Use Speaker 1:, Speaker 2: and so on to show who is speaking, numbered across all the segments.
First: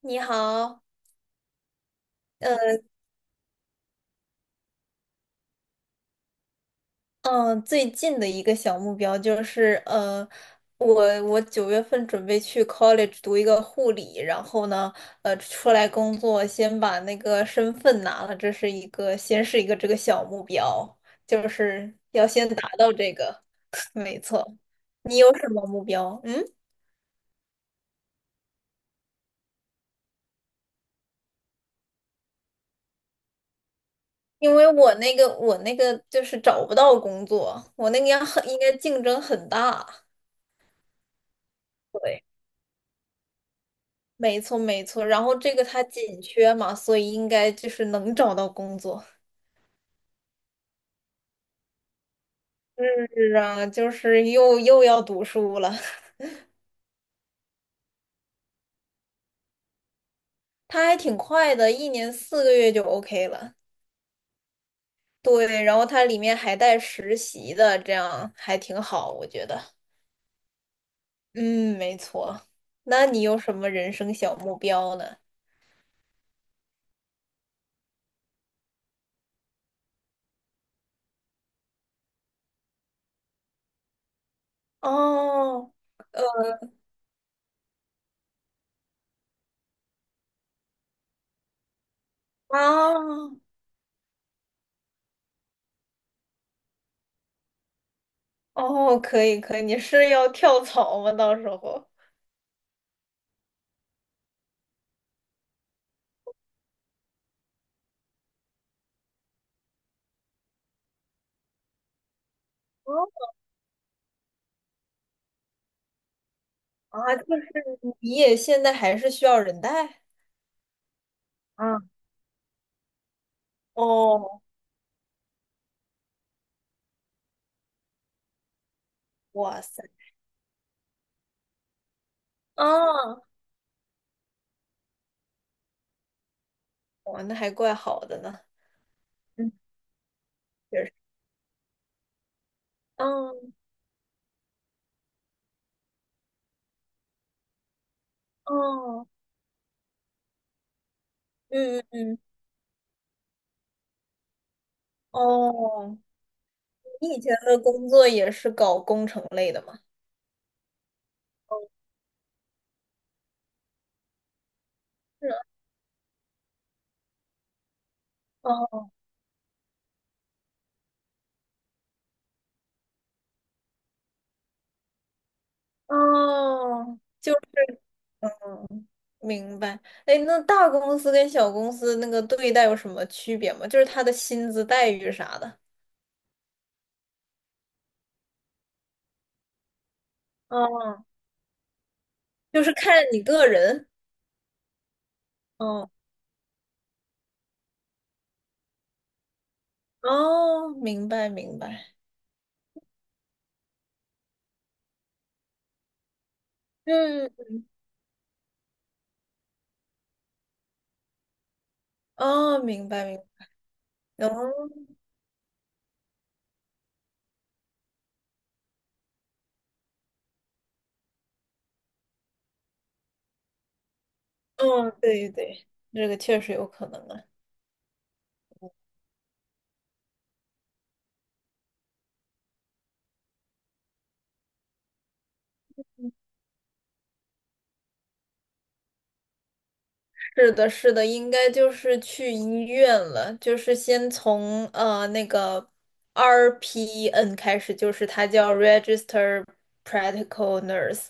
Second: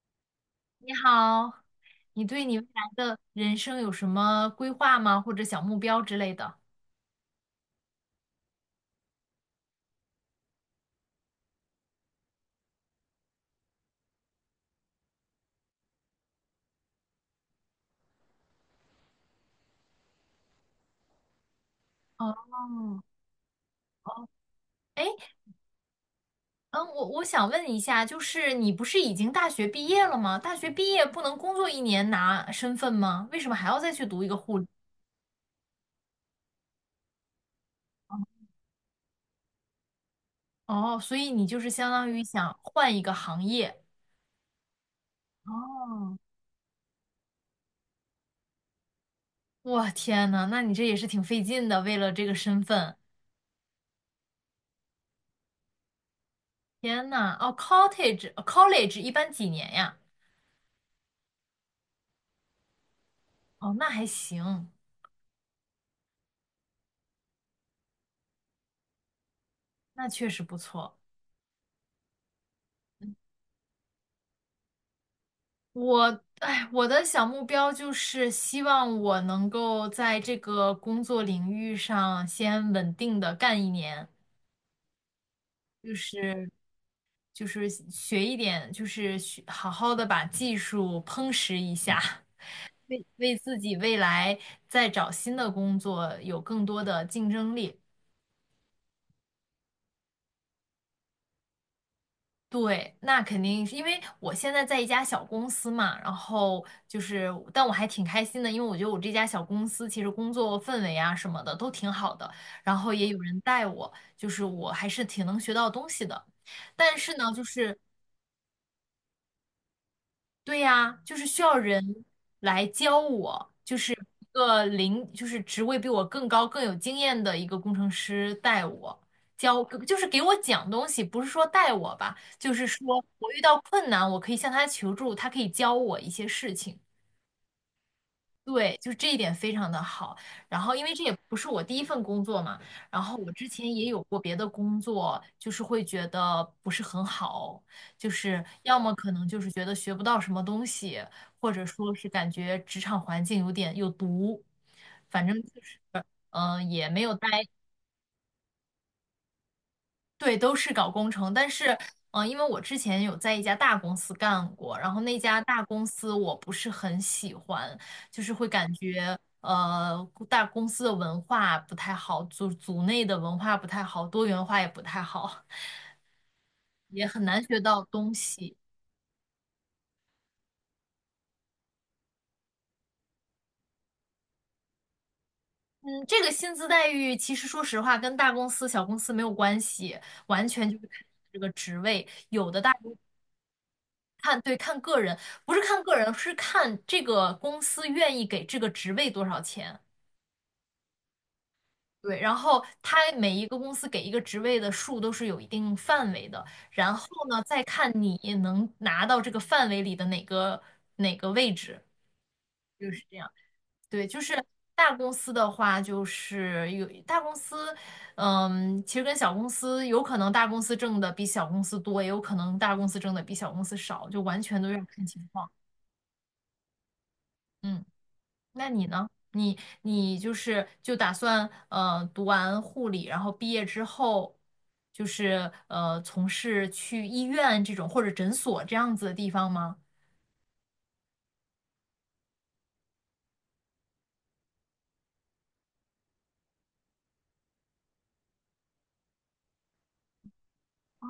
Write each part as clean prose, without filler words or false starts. Speaker 1: 你好。
Speaker 2: 你好，你对你未
Speaker 1: 呃，
Speaker 2: 来的人生有什么规划吗？或者小目标之类的？
Speaker 1: 嗯，最近的一个小目标就是，我9月份准备去 college 读一个护理，然后呢，出来工作，先把那个身份拿了，这是一个，先是一个这个小目标，就是要
Speaker 2: 哦
Speaker 1: 先达到这个。没
Speaker 2: 哦，
Speaker 1: 错。
Speaker 2: 哎，
Speaker 1: 你有什么目标？嗯。
Speaker 2: 我想问一下，就是你不是已经大学毕业了吗？大学毕业不能工作一年拿身份吗？为什么还要再去读一个
Speaker 1: 因
Speaker 2: 护理？
Speaker 1: 为我那个就是找不到工作，我那个要很应该竞争很大。
Speaker 2: 哦，所以你就是相当
Speaker 1: 对，
Speaker 2: 于想换一个行业。
Speaker 1: 没错没错。然后这个它
Speaker 2: 哦，
Speaker 1: 紧缺嘛，所以应该就是能找到工作。
Speaker 2: 我天呐，那你这也是挺费劲的，为了这个身份。
Speaker 1: 是啊，就是又要读书了。
Speaker 2: 天呐，哦，cottage college 一般几年呀？
Speaker 1: 它还挺快的，1年4个月就 OK 了。
Speaker 2: 哦，那还行。
Speaker 1: 对，然后它里面还带实习的，这样还挺好，我觉得。
Speaker 2: 那确实不错。
Speaker 1: 嗯，没错。那你有什么人生小目标呢？
Speaker 2: 我的小目标就是希望我能够在这个工作领域上先稳定的干一年，
Speaker 1: 哦。
Speaker 2: 就是就是学一点，就是学好好的把技术夯实一下，为
Speaker 1: 啊。
Speaker 2: 自己未来再找新的工作有更多的竞争力。
Speaker 1: 哦，可以可以，你是要跳槽吗？到时候。
Speaker 2: 对，那肯定是因为我现在在一家小公司嘛，然后就是，但我还挺开心的，因为我觉得我这家小公司其实工作氛围啊什么的都挺好的，然后
Speaker 1: 哦
Speaker 2: 也有人带我，就是我还是挺能学到东西的。但是
Speaker 1: 啊，就
Speaker 2: 呢，就是
Speaker 1: 是你也现在还是需要人带？
Speaker 2: 对呀，就是需要
Speaker 1: 嗯。
Speaker 2: 人来教我，就是一
Speaker 1: 哦。
Speaker 2: 个零，就是职位比我更高、更有经验的一个工程师带我
Speaker 1: 哇
Speaker 2: 教，
Speaker 1: 塞。
Speaker 2: 就是给我讲东西，不是说带我吧，就是说
Speaker 1: 啊。
Speaker 2: 我遇到困难，我可以向他求助，他可以教我一些事情。
Speaker 1: 哇，那还怪好的呢。
Speaker 2: 对，就是这一点非
Speaker 1: 嗯。
Speaker 2: 常的好。然后，因
Speaker 1: 确
Speaker 2: 为
Speaker 1: 实。
Speaker 2: 这也不是我第一份工作嘛，然后我之
Speaker 1: 嗯。
Speaker 2: 前也有过别的工作，就是会觉得不是很好，就是要么
Speaker 1: 哦。
Speaker 2: 可能就是觉得学不到什么东西，或者
Speaker 1: 嗯嗯
Speaker 2: 说是
Speaker 1: 嗯。
Speaker 2: 感觉职场环境有点有毒，反正就是
Speaker 1: 哦。
Speaker 2: 嗯、呃也没
Speaker 1: 你
Speaker 2: 有
Speaker 1: 以
Speaker 2: 待
Speaker 1: 前的工作也是搞工程类的吗？
Speaker 2: 对，都是搞工程，但是，因为我之前有在一家大公司干过，然后那
Speaker 1: 是啊。
Speaker 2: 家大公司我不是很喜欢，就是会感
Speaker 1: 哦。
Speaker 2: 觉，大公司的文化不太好，组内的文化不太好，多元化也不太好，
Speaker 1: 哦。
Speaker 2: 也很难学到东西。
Speaker 1: 嗯，明白。哎，那大公司跟小公司那个对待有什么区别吗？就是他的薪资待遇啥的。
Speaker 2: 嗯，这个薪资待遇其实说实话跟大公司、小公司没有关系，完全就是
Speaker 1: 哦，
Speaker 2: 看这个职位，有的
Speaker 1: 就
Speaker 2: 大。
Speaker 1: 是看你个人。
Speaker 2: 看，对，看个人，不是看
Speaker 1: 哦。
Speaker 2: 个人，是看这个公司愿意给这个职位多少钱。
Speaker 1: 哦，明白明白。
Speaker 2: 对，然后它每一个公司给一个职位的数都是有一定范围的，然后
Speaker 1: 嗯。
Speaker 2: 呢，再看你能拿到这个范围里的哪个位置。
Speaker 1: 哦，明白明白。
Speaker 2: 对，就是
Speaker 1: 哦
Speaker 2: 大公司的话，就是有大公司，嗯，其实跟小公司有可能大公司挣的比小公司多，也有可能大公司挣的比小公司少，就完全都要
Speaker 1: 嗯，
Speaker 2: 看情
Speaker 1: 对
Speaker 2: 况。
Speaker 1: 对，这个确实有可能啊。
Speaker 2: 嗯。那你呢？你就是就打算读完护理，然后毕业之后，就是从事去医院这种或者诊所这样子的地方吗？
Speaker 1: 是的，是的，应该就是去医院了，就是先从那个 RPN 开始，就是它叫 Register Practical Nurse。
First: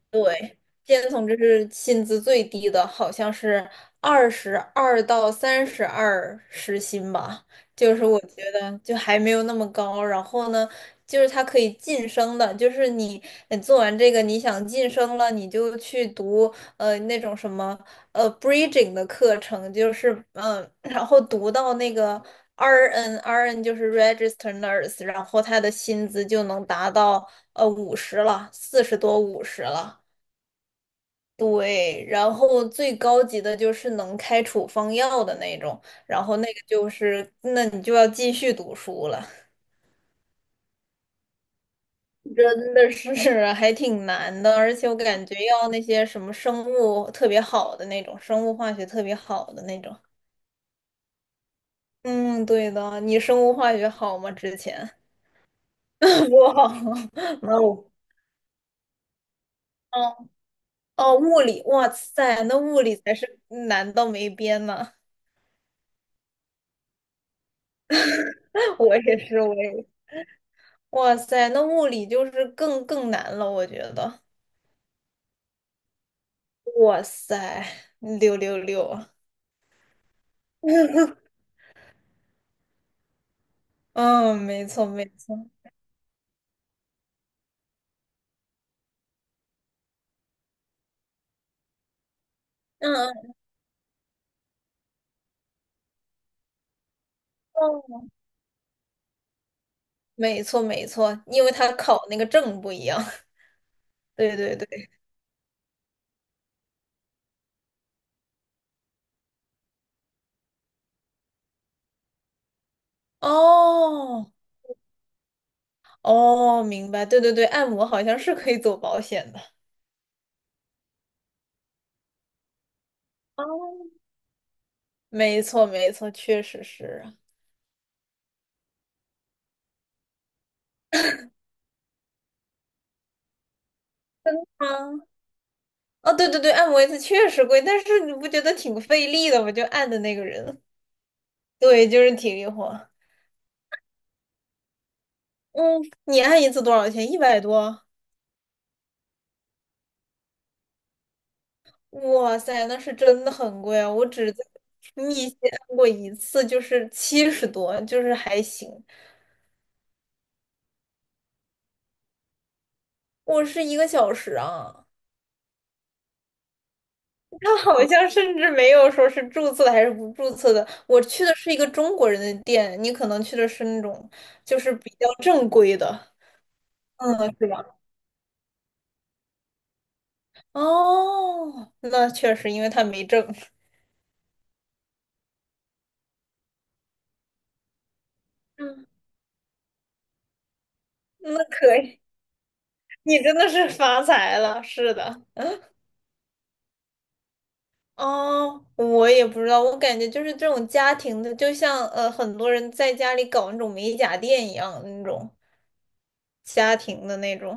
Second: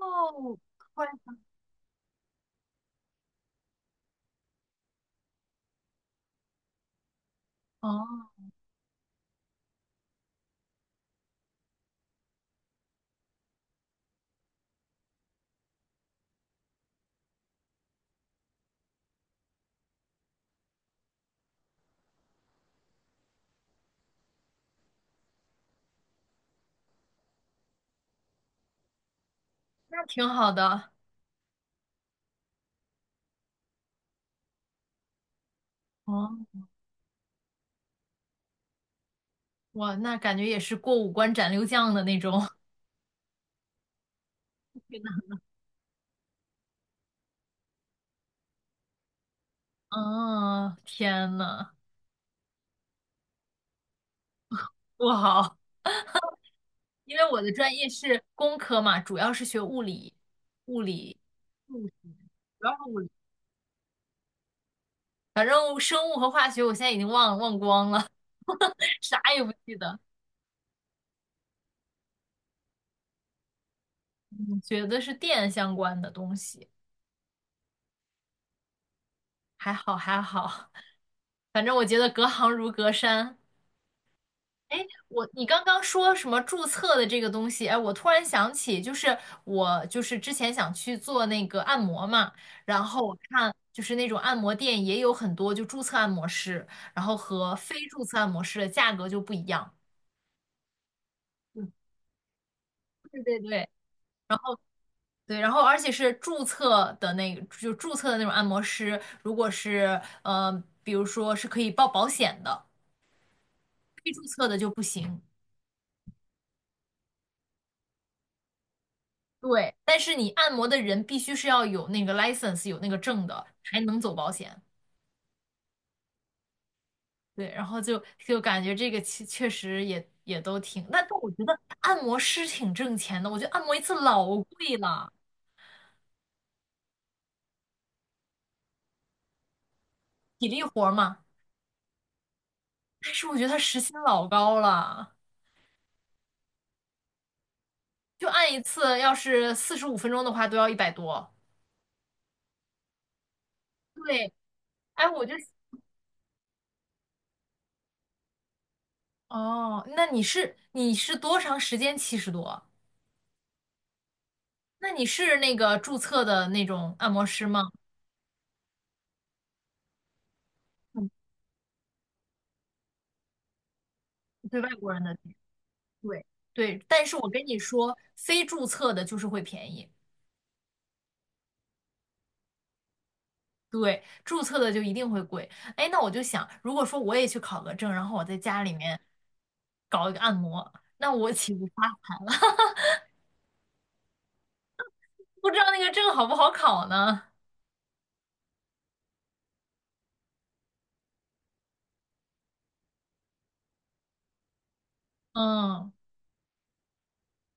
Speaker 2: 哦，
Speaker 1: 对，
Speaker 2: 会，
Speaker 1: 建从这是薪资最低的，好像是22到32时薪吧，就是我
Speaker 2: 哦，
Speaker 1: 觉得就还没有那么高。然后呢，就是他可以晋升的，就是你做完这个，你想晋升了，你就去读那种什么bridging 的课程，就是然后读到那个 RN 就是 registered nurse，然后他的薪资就能达到五十了，40多50了。
Speaker 2: 那挺好的。
Speaker 1: 对，然后最高级的就是能开处方药的那种，然后那
Speaker 2: 哦，
Speaker 1: 个就是，那你就要继续读书了。
Speaker 2: 哇，那感觉也是过五关斩六将的那 种。
Speaker 1: 真 的是 还挺难的，而且我感觉要那些什么生物特别好的那种，生物化学特别好的那种。
Speaker 2: 嗯，天呐，
Speaker 1: 嗯，对的，你生物化学好吗？之前
Speaker 2: 不好，
Speaker 1: 不好。
Speaker 2: 因为我 的
Speaker 1: 没
Speaker 2: 专业
Speaker 1: 有。
Speaker 2: 是工科嘛，主要是学物理，
Speaker 1: 哦。
Speaker 2: 物
Speaker 1: 哦，
Speaker 2: 理。
Speaker 1: 物理，
Speaker 2: 物
Speaker 1: 哇
Speaker 2: 理。
Speaker 1: 塞，那
Speaker 2: 主要
Speaker 1: 物
Speaker 2: 是
Speaker 1: 理
Speaker 2: 物理。
Speaker 1: 才是难到没边呢。
Speaker 2: 反正生物和化学我现在已经忘光了，
Speaker 1: 我 也
Speaker 2: 啥
Speaker 1: 是，
Speaker 2: 也不
Speaker 1: 我
Speaker 2: 记
Speaker 1: 也。
Speaker 2: 得。
Speaker 1: 哇塞，那物理就是更难了，我觉得。
Speaker 2: 嗯，觉得是电相关的东西，
Speaker 1: 哇塞，六六六啊！
Speaker 2: 还好还好。反正我觉得隔行如隔山。
Speaker 1: 嗯，没错没
Speaker 2: 我
Speaker 1: 错。
Speaker 2: 你刚刚说什么注册的这个东西？哎，我突然想起，就是之前想去做那个按摩嘛，然
Speaker 1: 嗯
Speaker 2: 后我
Speaker 1: 嗯。
Speaker 2: 看就是那种按摩店也有很多就注册按摩师，然后和非
Speaker 1: 哦，
Speaker 2: 注册按摩师的价格就不一样。
Speaker 1: 没错没错，因为他
Speaker 2: 嗯
Speaker 1: 考那个证不一样。
Speaker 2: 对对对，
Speaker 1: 对对对。
Speaker 2: 对，然后而且是注册的那个，就注册的那种按摩师，如果是比如说是可以报保险的，非注
Speaker 1: 哦。
Speaker 2: 册的就不行。
Speaker 1: 哦，明白。对对对，按摩好像是可以走保险的。
Speaker 2: 对，但是你按摩的人必须是要有那个 license，有那个证的，
Speaker 1: 哦，
Speaker 2: 才能走保险。
Speaker 1: 没错没错，确实是啊。
Speaker 2: 然后感觉这个确实也都挺，那但我觉得按摩师挺挣钱的，我觉得按摩一次老贵
Speaker 1: 嗯。
Speaker 2: 了，
Speaker 1: 哦，对对对，按摩一次确实贵，但是你不觉得挺费力的吗？就按的那个
Speaker 2: 体
Speaker 1: 人。
Speaker 2: 力活儿嘛，
Speaker 1: 对，就是体力活。
Speaker 2: 但是我觉得他时薪老高了，
Speaker 1: 嗯，你按一次多少钱？100多？
Speaker 2: 就按一次要是45分钟的话都要100多。
Speaker 1: 哇塞，那是真的很贵啊！我
Speaker 2: 对，
Speaker 1: 只在
Speaker 2: 哎，
Speaker 1: 密
Speaker 2: 我就
Speaker 1: 西按过一次，就是70多，就是还行。
Speaker 2: 哦，那你是多长时间70多？
Speaker 1: 我是一个小时啊。
Speaker 2: 那你是那个注册的那种按摩师
Speaker 1: 他
Speaker 2: 吗？
Speaker 1: 好像甚至没有说是注册的还是不注册的。我
Speaker 2: 嗯，
Speaker 1: 去的是一个中国人的店，你可能去的是那种就
Speaker 2: 对外
Speaker 1: 是比
Speaker 2: 国人
Speaker 1: 较
Speaker 2: 的，
Speaker 1: 正规的。
Speaker 2: 对对，但
Speaker 1: 嗯，
Speaker 2: 是我跟
Speaker 1: 是
Speaker 2: 你
Speaker 1: 吧？
Speaker 2: 说，非注册的就是会便宜，
Speaker 1: 哦，那确实，因为他没证。
Speaker 2: 对，注册的就一定会贵。哎，那我就想，如果说我也去考个证，然后我在家里
Speaker 1: 嗯。
Speaker 2: 面搞一个按摩，那 我
Speaker 1: 那
Speaker 2: 岂不发？
Speaker 1: 可以，你真的是发财了，是的。
Speaker 2: 不知道那个证好不好考呢？
Speaker 1: 哦，我也不知道，我感觉就是这种家庭的，就像很多人在家里搞那种美甲店一样那种
Speaker 2: 嗯，
Speaker 1: 家庭的那种。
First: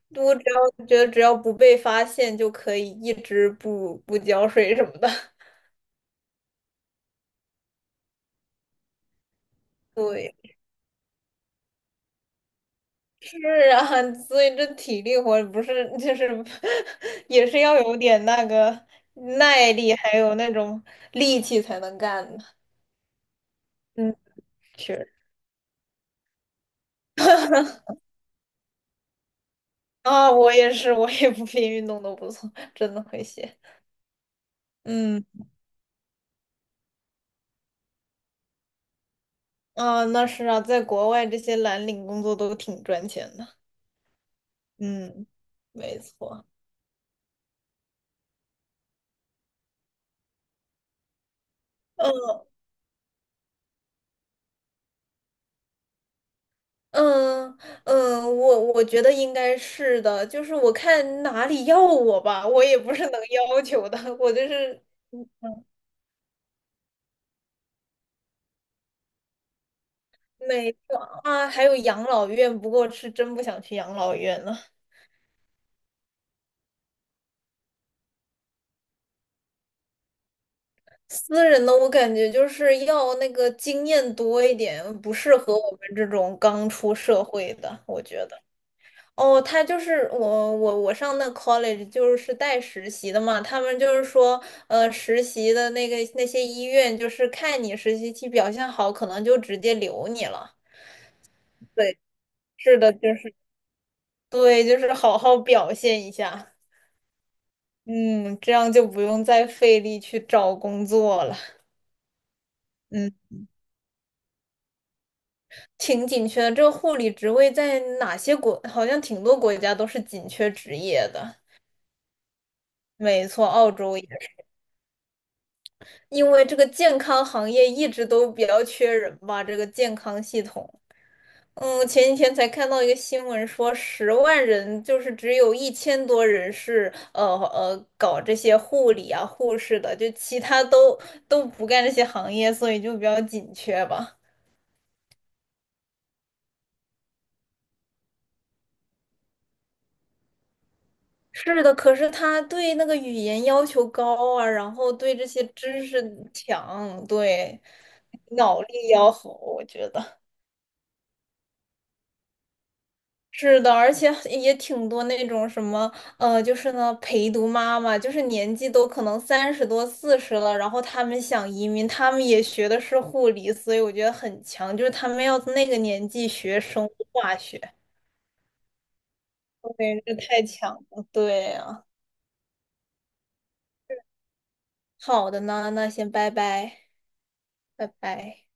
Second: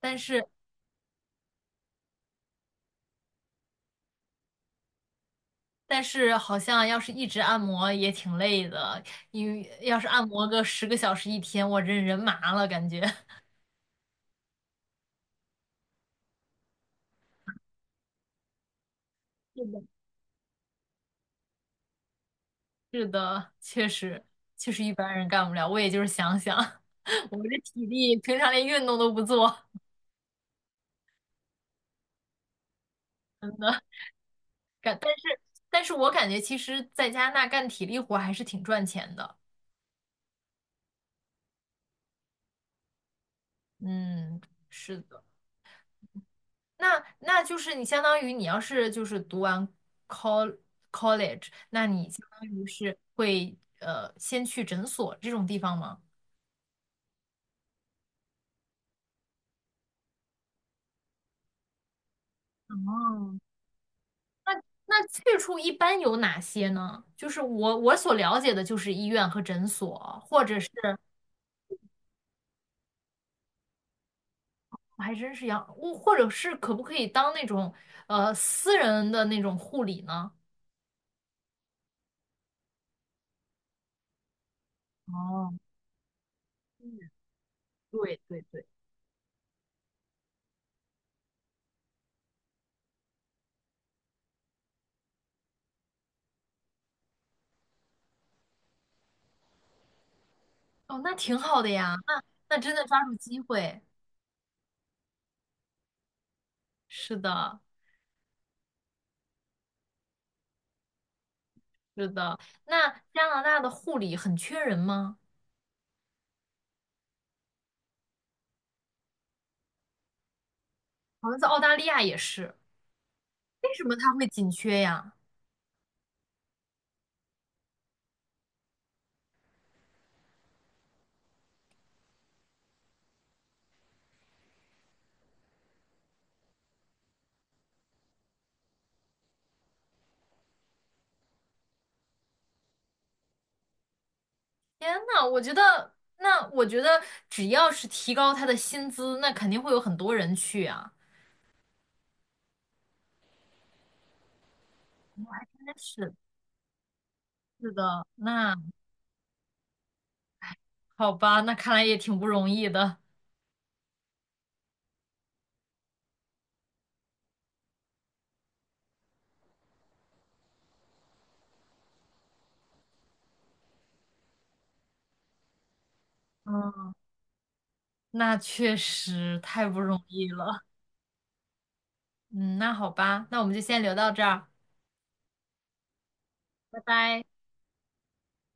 Speaker 2: 但
Speaker 1: 我只
Speaker 2: 是。
Speaker 1: 要觉得只要不被发现就可以一直不浇水什么的。
Speaker 2: 但是好像要是一直按摩也挺累的，因为要是按
Speaker 1: 对，
Speaker 2: 摩个10个小时一天，我这人麻了感觉。
Speaker 1: 是 啊，所以这体力活不是就是 也是要有点那个
Speaker 2: 是
Speaker 1: 耐
Speaker 2: 的。
Speaker 1: 力，还有那种力气才能干的。
Speaker 2: 是的，确
Speaker 1: 嗯，
Speaker 2: 实，确实一
Speaker 1: 是
Speaker 2: 般人干不了。我也就是想想，我这体力平常连运动都不做，
Speaker 1: 啊，我也是，我也不 比运动都不错，真的会写。
Speaker 2: 感但
Speaker 1: 嗯。
Speaker 2: 但是我感觉其实在加拿大干体力活还是挺赚钱的。
Speaker 1: 啊，那是啊，在国外这些蓝领工作都挺赚钱的。
Speaker 2: 嗯，是的。
Speaker 1: 嗯，没错。
Speaker 2: 那那就是你相当于你要是就是读完 col college，那你相当
Speaker 1: 嗯
Speaker 2: 于是会先去诊所这种地方吗？
Speaker 1: 嗯嗯，我觉得应该是的，就是我看哪里要我吧，我也不是能
Speaker 2: 哦，
Speaker 1: 要求的，我就是
Speaker 2: 那
Speaker 1: 嗯
Speaker 2: 去处一般有哪些呢？就是我所了解的就是医院和诊所，或者是
Speaker 1: 没错啊。还有养老院，不过是真不想去养老院了。
Speaker 2: 我还真是要，我或者是可不可以当那种私人的那种护理呢？
Speaker 1: 私人的我感觉就是要那个经验多一点，不适
Speaker 2: 哦，
Speaker 1: 合我们这种刚出
Speaker 2: 嗯，
Speaker 1: 社会的，我
Speaker 2: 对
Speaker 1: 觉得。
Speaker 2: 对对，
Speaker 1: 哦，他就是我上那 college 就是带实习的嘛，他们就是说，实习的那些医院就是看你实习期表现好，可能就直接留你了。
Speaker 2: 哦，那挺好的呀，
Speaker 1: 对，
Speaker 2: 那那真
Speaker 1: 是
Speaker 2: 的
Speaker 1: 的，
Speaker 2: 抓住
Speaker 1: 就是
Speaker 2: 机会，
Speaker 1: 对，就是好好表现一下。
Speaker 2: 是的。
Speaker 1: 嗯，这样就不用再费力去找工作了。
Speaker 2: 是的，那
Speaker 1: 嗯，
Speaker 2: 加拿大的护理很缺人吗？
Speaker 1: 挺紧缺的，这个护理职位在哪些国，好像挺多国家都是紧缺职业
Speaker 2: 好
Speaker 1: 的。
Speaker 2: 像在澳大利亚也是，
Speaker 1: 没错，澳
Speaker 2: 为什
Speaker 1: 洲。
Speaker 2: 么它会紧缺呀？
Speaker 1: 因为这个健康行业一直都比较缺人吧，这个健康系统。嗯，前几天才看到一个新闻说，10万人就是只有1000多人是搞这些护理啊、护士的，就其他都不干这些行业，所以就比较紧缺吧。
Speaker 2: 天呐，我觉得，那我觉得只要是提高他的薪资，那肯定会有很多人去啊。
Speaker 1: 是的，可是他对那个语言要求高啊，然后对这些
Speaker 2: 真
Speaker 1: 知识
Speaker 2: 是，
Speaker 1: 强，对
Speaker 2: 是的，那
Speaker 1: 脑力要好，我觉得。
Speaker 2: 好吧，那看来也挺不容易的。
Speaker 1: 是的，而且也挺多那种什么，就是呢，陪读妈妈，就是年纪都可能30多、40了，然后他们想移民，他们也学的是护理，所以我觉得很强，就是他们要那个年纪学生
Speaker 2: 嗯，
Speaker 1: 物化学。
Speaker 2: 那确实太不容
Speaker 1: 对，这
Speaker 2: 易
Speaker 1: 太
Speaker 2: 了。
Speaker 1: 强了，对啊。
Speaker 2: 嗯，那好吧，那我们就先聊到这儿，
Speaker 1: 好的呢，那先拜拜。
Speaker 2: 拜拜。
Speaker 1: 拜拜。